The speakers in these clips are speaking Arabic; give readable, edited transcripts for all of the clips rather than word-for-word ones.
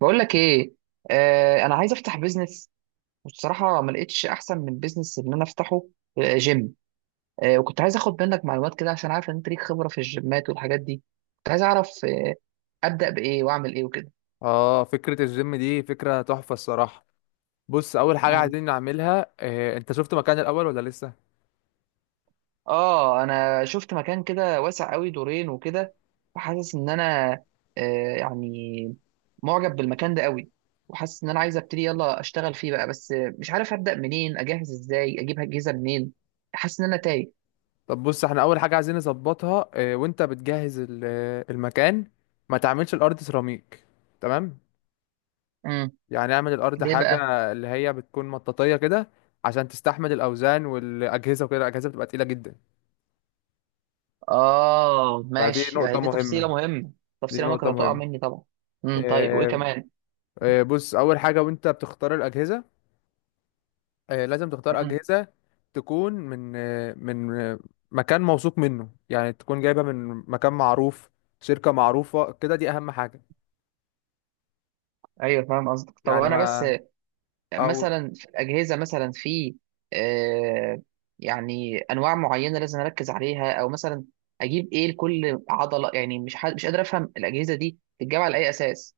بقول لك ايه؟ انا عايز افتح بيزنس. والصراحه ما لقيتش احسن من بيزنس ان انا افتحه. جيم. وكنت عايز اخد منك معلومات كده، عشان عارف ان انت ليك خبره في الجيمات والحاجات دي. كنت عايز اعرف ابدا بايه واعمل ايه وكده. اه، فكرة الجيم دي فكرة تحفة الصراحة. بص، اول حاجة مم. عايزين نعملها إيه؟ انت شفت مكان الاول ولا لسه؟ اه، انا شفت مكان كده واسع قوي، دورين وكده، وحاسس ان انا يعني معجب بالمكان ده قوي، وحاسس ان انا عايز ابتدي، يلا اشتغل فيه بقى، بس مش عارف ابدا منين، اجهز ازاي، اجيب اجهزه منين. حاسس ان انا تايه. طب بص، احنا اول حاجة عايزين نظبطها إيه وانت بتجهز المكان، ما تعملش الارض سيراميك. تمام. مم. يعني اعمل الارض ليه حاجة بقى؟ اللي هي بتكون مطاطية كده، عشان تستحمل الاوزان والاجهزة وكده. الاجهزة بتبقى تقيلة جدا، اه فدي ماشي، هي نقطة دي تفصيله مهمة. مهمه. دي تفصيله ممكن نقطة هتقع مهمة. مني طبعا. طيب، وايه إيه؟ كمان؟ إيه، بص، اول حاجة وانت بتختار الاجهزة، لازم تختار امم أجهزة تكون من مكان موثوق منه، يعني تكون جايبة من مكان معروف، شركة معروفة كده. دي أهم حاجة. ايوه فاهم قصدك، طب يعني انا بس ما، أو مثلا في الاجهزه، مثلا في آه يعني انواع معينه لازم اركز عليها، او مثلا اجيب ايه لكل عضله؟ يعني مش حد، مش قادر افهم الاجهزه دي بتتجمع على اي اساس.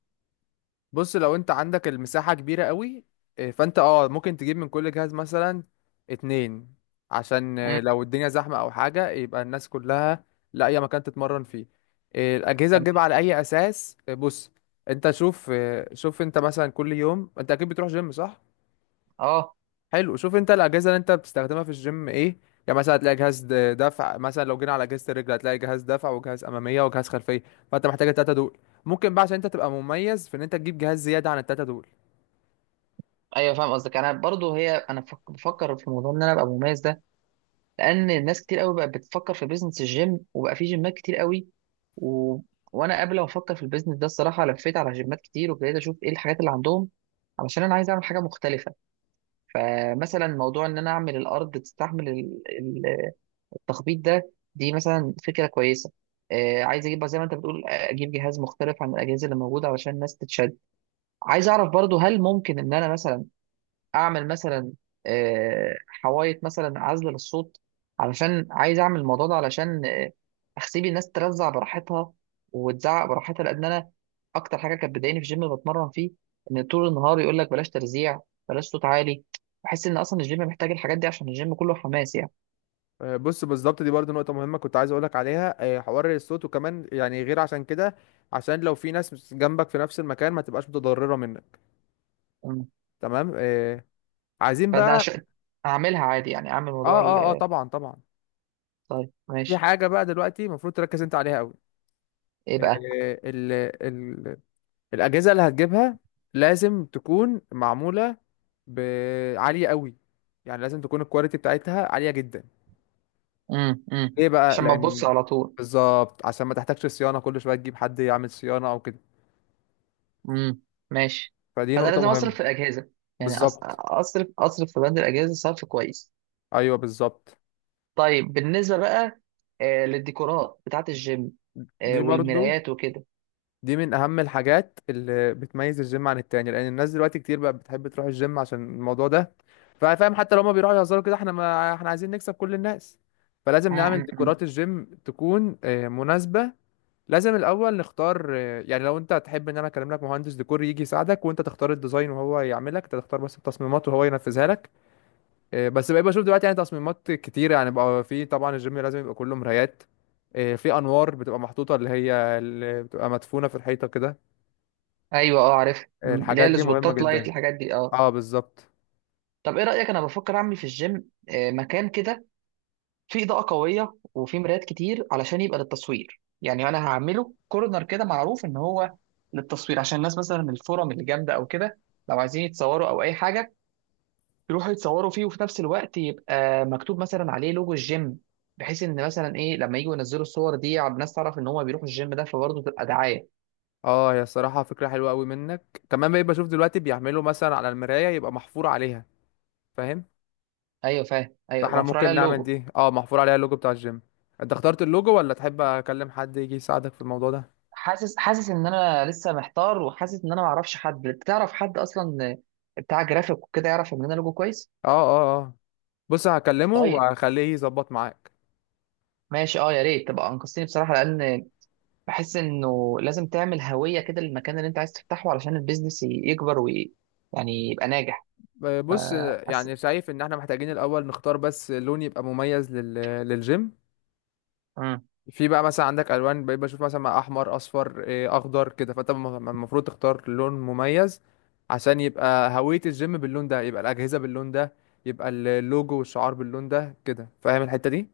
بص، لو أنت عندك المساحة كبيرة قوي، فأنت ممكن تجيب من كل جهاز مثلا اتنين، عشان امم. لو الدنيا زحمة أو حاجة يبقى الناس كلها لاقية مكان تتمرن فيه. الأجهزة تمام. تجيبها على أي أساس؟ بص، أنت شوف، شوف أنت مثلا كل يوم أنت أكيد بتروح جيم، صح؟ اه. حلو، شوف انت الاجهزه اللي انت بتستخدمها في الجيم ايه. يعني مثلا هتلاقي دفع. مثلا لو جينا على اجهزه الرجل، هتلاقي جهاز دفع وجهاز اماميه وجهاز خلفيه، فانت محتاج التلاته دول. ممكن بقى، عشان انت تبقى مميز، في ان انت تجيب جهاز زياده عن التلاته دول. ايوه فاهم قصدك. انا برضو، هي انا بفكر في موضوع ان انا ابقى مميز ده، لان ناس كتير قوي بقت بتفكر في بيزنس الجيم، وبقى في جيمات كتير قوي. و... وانا قبل ما افكر في البيزنس ده، الصراحه لفيت على جيمات كتير، وابتديت اشوف ايه الحاجات اللي عندهم، علشان انا عايز اعمل حاجه مختلفه. فمثلا موضوع ان انا اعمل الارض تستحمل التخبيط ده، دي مثلا فكره كويسه. عايز اجيب بقى زي ما انت بتقول، اجيب جهاز مختلف عن الاجهزه اللي موجوده، علشان الناس تتشد. عايز اعرف برضو، هل ممكن ان انا مثلا اعمل مثلا حوايط مثلا عزل للصوت؟ علشان عايز اعمل الموضوع ده، علشان اسيب الناس ترزع براحتها وتزعق براحتها، لان انا اكتر حاجه كانت بتضايقني في الجيم اللي بتمرن فيه، ان طول النهار يقول لك بلاش ترزيع، بلاش صوت عالي. بحس ان اصلا الجيم محتاج الحاجات دي، عشان الجيم كله حماس يعني. بص، بالظبط، دي برضو نقطه مهمه كنت عايز اقولك عليها. حوار الصوت، وكمان يعني غير عشان كده، عشان لو في ناس جنبك في نفس المكان ما تبقاش متضرره منك. مم. تمام. عايزين فانا بقى. عشان اعملها عادي، يعني اعمل موضوع اه اه اه، طبعا طبعا. طيب في ماشي. حاجه بقى دلوقتي المفروض تركز انت عليها قوي: ايه بقى؟ الأجهزة اللي هتجيبها لازم تكون معمولة عالية قوي، يعني لازم تكون الكواليتي بتاعتها عالية جدا. امم. ليه بقى؟ عشان ما تبص لأن، على طول. بالظبط، عشان ما تحتاجش صيانة كل شوية تجيب حد يعمل صيانة أو كده. امم. ماشي. فدي فانا نقطة لازم اصرف مهمة. في الاجهزه، يعني أص- بالظبط. اصرف اصرف في بند الاجهزه صرف كويس. أيوه بالظبط. طيب بالنسبه بقى للديكورات بتاعه الجيم، دي برضو، والمرايات وكده. دي من أهم الحاجات اللي بتميز الجيم عن التاني، لأن الناس دلوقتي كتير بقى بتحب تروح الجيم عشان الموضوع ده، فاهم؟ حتى لو هما بيروحوا يهزروا كده، احنا ما احنا عايزين نكسب كل الناس، فلازم نعمل امم. أمم. ديكورات الجيم تكون مناسبة. لازم الاول نختار، يعني لو انت تحب ان انا اكلم لك مهندس ديكور يجي يساعدك وانت تختار الديزاين، وهو يعملك، انت تختار بس التصميمات وهو ينفذها لك. بس بقى بشوف دلوقتي يعني تصميمات كتيره. يعني بقى، في طبعا، الجيم لازم يبقى كله مرايات. في انوار بتبقى محطوطه، اللي هي اللي بتبقى مدفونه في الحيطه كده. ايوه اه عارف، اللي هي الحاجات دي مهمه السبوتات لايت جدا. الحاجات دي، اه. اه بالظبط. طب ايه رايك؟ انا بفكر اعمل في الجيم مكان كده فيه اضاءه قويه وفيه مرايات كتير، علشان يبقى للتصوير. يعني انا هعمله كورنر كده معروف ان هو للتصوير، عشان الناس مثلا من الفورم اللي جامده او كده، لو عايزين يتصوروا او اي حاجه، يروحوا يتصوروا فيه. وفي نفس الوقت يبقى مكتوب مثلا عليه لوجو الجيم، بحيث ان مثلا ايه، لما يجوا ينزلوا الصور دي على الناس، تعرف ان هم بيروحوا الجيم ده، فبرضه تبقى دعايه. اه، هي الصراحه فكره حلوه قوي منك. كمان بقى بشوف دلوقتي بيعملوا مثلا على المرايه يبقى محفور عليها، فاهم؟ ايوه فاهم، ايوه فاحنا مفروض عليها ممكن نعمل اللوجو. دي، اه، محفور عليها اللوجو بتاع الجيم. انت اخترت اللوجو ولا تحب اكلم حد يجي يساعدك في الموضوع ده؟ اه حاسس حاسس ان انا لسه محتار، وحاسس ان انا ما اعرفش حد، تعرف حد اصلا بتاع جرافيك وكده يعرف يعمل لنا لوجو كويس؟ اه، اه بص، هكلمه طيب وهخليه يظبط معاك. ماشي، اه يا ريت تبقى انقذتني بصراحه، لان بحس انه لازم تعمل هويه كده للمكان اللي انت عايز تفتحه، علشان البيزنس يكبر يعني يبقى ناجح. بص، فحاسس. يعني شايف ان احنا محتاجين الاول نختار بس لون يبقى مميز للجيم. في بقى مثلا عندك الوان، بقيت بشوف مثلا مع احمر، اصفر، اخضر كده. فانت المفروض تختار لون مميز عشان يبقى هوية الجيم باللون ده، يبقى الاجهزة باللون ده، يبقى اللوجو والشعار باللون ده كده، فاهم الحتة دي؟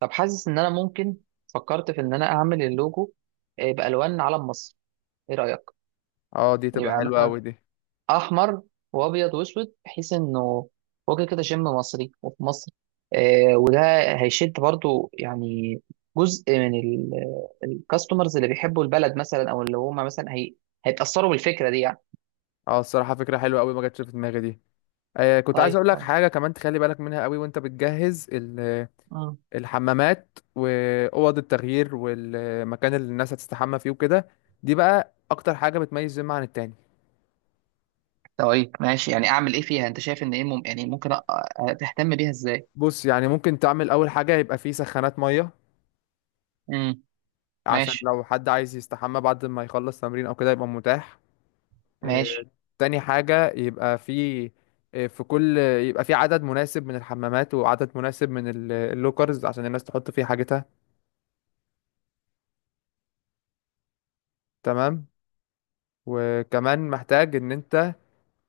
طب حاسس ان انا ممكن، فكرت في ان انا اعمل اللوجو بالوان علم مصر. ايه رايك؟ اه دي تبقى يبقى حلوة مثلا قوي دي. احمر وابيض واسود، بحيث انه وجه كده شم مصري وفي مصر. وده هيشد برضو، يعني جزء من الكاستمرز اللي بيحبوا البلد مثلا، او اللي هم مثلا هي هيتاثروا بالفكره دي يعني. اه الصراحة فكرة حلوة قوي، ما جاتش في دماغي دي. آه، كنت عايز طيب. اقول لك آه. حاجة كمان تخلي بالك منها قوي وانت بتجهز مم. الحمامات، واوض التغيير، والمكان اللي الناس هتستحمى فيه وكده. دي بقى اكتر حاجة بتميز جيم عن التاني. طيب ماشي. يعني اعمل ايه فيها؟ انت شايف ان ايه يعني ممكن تهتم بيها ازاي. بص، يعني ممكن تعمل اول حاجة يبقى فيه سخانات مية، امم. عشان ماشي. لو حد عايز يستحمى بعد ما يخلص تمرين او كده يبقى متاح. آه. ماشي. تاني حاجة يبقى فيه، آه، في كل يبقى في عدد مناسب من الحمامات، وعدد مناسب من اللوكرز عشان الناس تحط فيه حاجتها. تمام. وكمان محتاج ان انت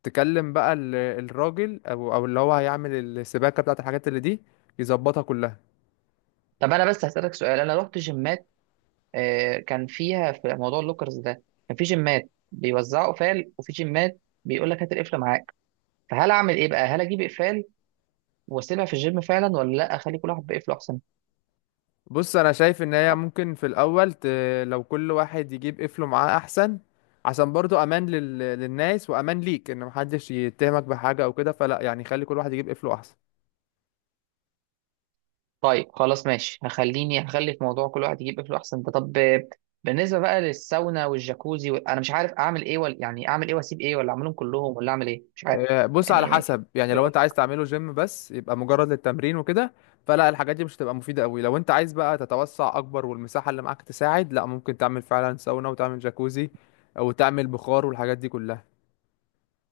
تكلم بقى الراجل، او اللي هو هيعمل السباكه بتاعت الحاجات اللي دي، يظبطها كلها. طب انا بس هسألك سؤال، انا رحت جيمات كان فيها في موضوع اللوكرز ده، كان في جيمات بيوزعوا قفال، وفي جيمات بيقول لك هات القفل معاك. فهل اعمل ايه بقى، هل اجيب اقفال واسيبها في الجيم فعلا، ولا لا اخلي كل واحد بقفله احسن؟ بص، انا شايف ان هي ممكن لو كل واحد يجيب قفله معاه احسن، عشان برضو امان للناس، وامان ليك ان محدش يتهمك بحاجه او كده. فلا يعني، خلي كل واحد يجيب قفله احسن. طيب خلاص ماشي، هخلي في موضوع كل واحد يجيب قفله احسن ده. طب بالنسبه بقى للساونا والجاكوزي انا مش عارف اعمل ايه، ولا يعني اعمل ايه واسيب ايه، ولا اعملهم كلهم، ولا اعمل ايه، مش عارف بص، على يعني. حسب، يعني لو انت عايز تعمله جيم بس يبقى مجرد للتمرين وكده، فلا الحاجات دي مش هتبقى مفيدة قوي. لو انت عايز بقى تتوسع اكبر والمساحة اللي معاك تساعد، لا، ممكن تعمل فعلا ساونا وتعمل جاكوزي، او تعمل بخار والحاجات دي كلها.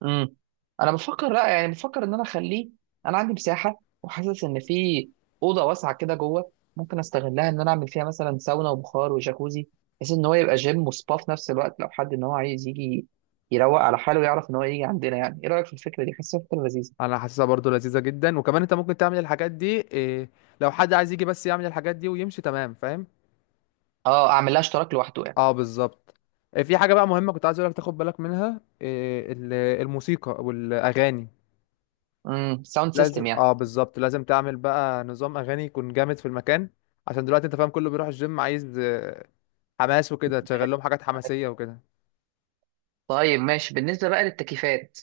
امم انا بفكر لا، يعني بفكر ان انا اخليه. انا عندي مساحه، وحاسس ان في اوضه واسعه كده جوه، ممكن استغلها ان انا اعمل فيها مثلا ساونا وبخار وجاكوزي، بحيث ان هو يبقى جيم وسبا في نفس الوقت. لو حد ان هو عايز يجي يروق على حاله، يعرف ان هو يجي عندنا. يعني ايه رايك في الفكره دي؟ حاسسها فكره لذيذه. انا حاسسها برضو لذيذة جدا، وكمان انت ممكن تعمل الحاجات دي، إيه، لو حد عايز يجي بس يعمل الحاجات دي ويمشي. تمام، فاهم؟ اه اعمل لها اشتراك لوحده يعني. اه بالظبط. في حاجة بقى مهمة كنت عايز اقولك تاخد بالك منها، إيه الموسيقى والاغاني. امم، ساوند لازم، سيستم يعني. اه بالظبط، لازم تعمل بقى نظام اغاني يكون جامد في المكان، عشان دلوقتي انت فاهم، كله بيروح الجيم عايز حماس وكده. تشغل لهم حاجات حماسية وكده. طيب ماشي، بالنسبه بقى للتكييفات.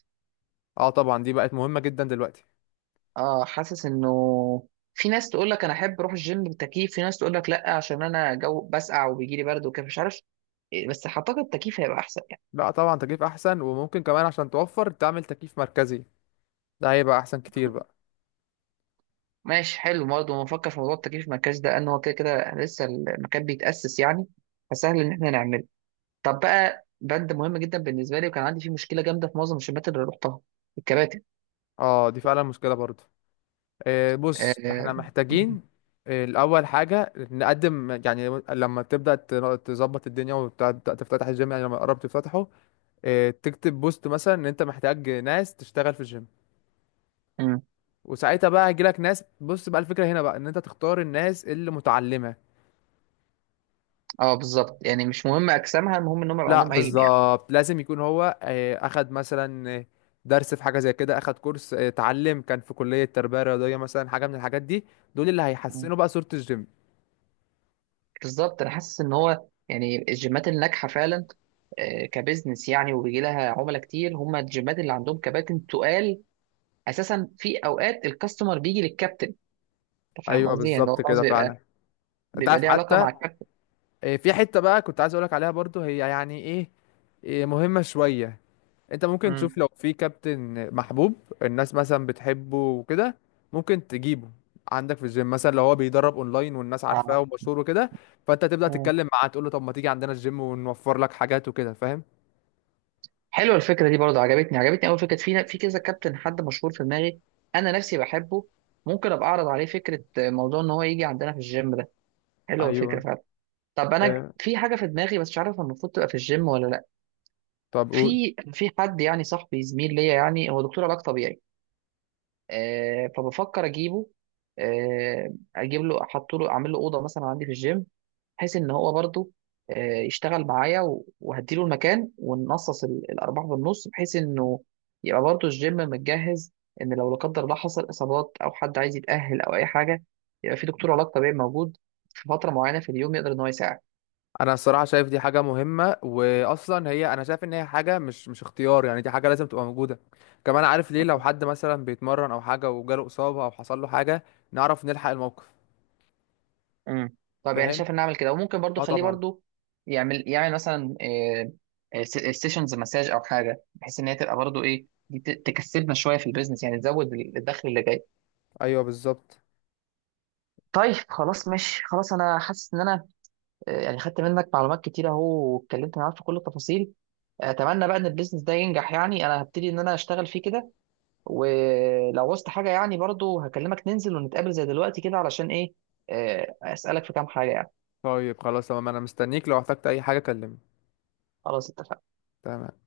اه طبعا، دي بقت مهمة جدا دلوقتي. اه، حاسس انه في ناس تقول لك انا احب اروح الجيم بالتكييف، في ناس تقول لك لا عشان انا جو بسقع وبيجي لي برد وكده، مش عارف بس اعتقد التكييف هيبقى احسن يعني. بقى طبعا تكييف احسن، وممكن كمان عشان توفر تعمل تكييف مركزي، ده هيبقى احسن كتير بقى. ماشي، حلو. برضه بفكر في موضوع التكييف في المركز ده، ان هو كده كده لسه المكان بيتاسس يعني، فسهل ان احنا نعمله. طب بقى بند مهم جدا بالنسبه لي، وكان عندي فيه مشكله جامده في معظم الجيمات اللي رحتها: الكباتن. اه دي فعلا مشكلة برضو. آه، اه, بص، احنا آه, محتاجين الاول حاجة نقدم، يعني لما تبدأ تظبط الدنيا وتبدأ تفتتح الجيم، يعني لما قربت تفتحه، تكتب بوست مثلا ان انت محتاج ناس تشتغل في الجيم. آه, وساعتها بقى هيجيلك ناس. بص بقى، الفكرة هنا بقى ان انت تختار الناس اللي متعلمة. بالظبط، يعني مش مهم اجسامها، المهم انهم يبقى لا عندهم علم. بالظبط، لازم يكون هو، اخد مثلا، درس في حاجة زي كده، اخد كورس، اتعلم، كان في كلية تربية رياضية مثلا، حاجة من الحاجات دي. دول اللي يعني هيحسنوا بقى صورة الجيم. بالظبط، انا حاسس ان هو يعني الجيمات الناجحه فعلا كبزنس يعني، وبيجي لها عملاء كتير، هم الجيمات اللي عندهم كباتن تقال اساسا. في اوقات الكاستمر بيجي للكابتن. انت فاهم ايوه قصدي، يعني بالظبط هو خلاص كده فعلا. بيبقى انت بيبقى عارف ليه علاقه حتى، مع الكابتن. في حتة بقى كنت عايز اقولك عليها برضو، هي يعني ايه، مهمة شوية. انت ممكن امم. تشوف لو في كابتن محبوب الناس مثلا بتحبه وكده، ممكن تجيبه عندك في الجيم. مثلا لو هو بيدرب اونلاين والناس عارفاه اه. ومشهور وكده، فانت تبدأ امم. تتكلم معاه تقول له طب ما تيجي عندنا الجيم ونوفر لك حاجات وكده، فاهم؟ حلوه الفكره دي برضو، عجبتني عجبتني. اول فكره، في كذا كابتن، حد مشهور في دماغي انا نفسي بحبه، ممكن ابقى اعرض عليه فكره موضوع ان هو يجي عندنا في الجيم ده. حلوه الفكره ايوه. فعلا. طب انا آه، في حاجه في دماغي، بس مش عارف المفروض تبقى في الجيم ولا. طب قول. في حد، يعني صاحبي زميل ليا، يعني هو دكتور علاج طبيعي، فبفكر اجيبه، اجيب له، احط له، اعمل له اوضه مثلا عندي في الجيم، بحيث ان هو برضو يشتغل معايا، وهديله المكان، ونقصص الارباح بالنص، بحيث انه يبقى برضو الجيم متجهز، ان لو لا قدر الله حصل اصابات، او حد عايز يتاهل او اي حاجه، يبقى في دكتور علاج طبيعي موجود في فتره معينه في اليوم، يقدر ان هو يساعد. انا الصراحه شايف دي حاجه مهمه، واصلا هي انا شايف ان هي حاجه مش، مش اختيار، يعني دي حاجه لازم تبقى موجوده. كمان عارف ليه؟ لو حد مثلا بيتمرن او حاجه وجاله اصابه او حصل له حاجه، نعرف نلحق الموقف. امم. طب يعني فاهم؟ شايف ان اعمل كده، وممكن برضو اه خليه طبعا. برضو يعمل يعمل مثلا سيشنز مساج او حاجه، بحيث ان هي تبقى برضو ايه دي، تكسبنا شويه في البيزنس، يعني تزود الدخل اللي جاي. ايوه بالظبط. طيب خلاص ماشي، خلاص انا حاسس ان انا يعني خدت منك معلومات كتير اهو، واتكلمت معاك في كل التفاصيل. اتمنى بقى ان البيزنس ده ينجح، يعني انا هبتدي ان انا اشتغل فيه كده، ولو وصلت حاجه يعني برضو هكلمك، ننزل ونتقابل زي دلوقتي كده، علشان ايه، اسالك في كام حاجه يعني. طيب خلاص تمام، انا مستنيك، لو احتجت اي حاجة كلمني. خلاص اتفقنا. تمام.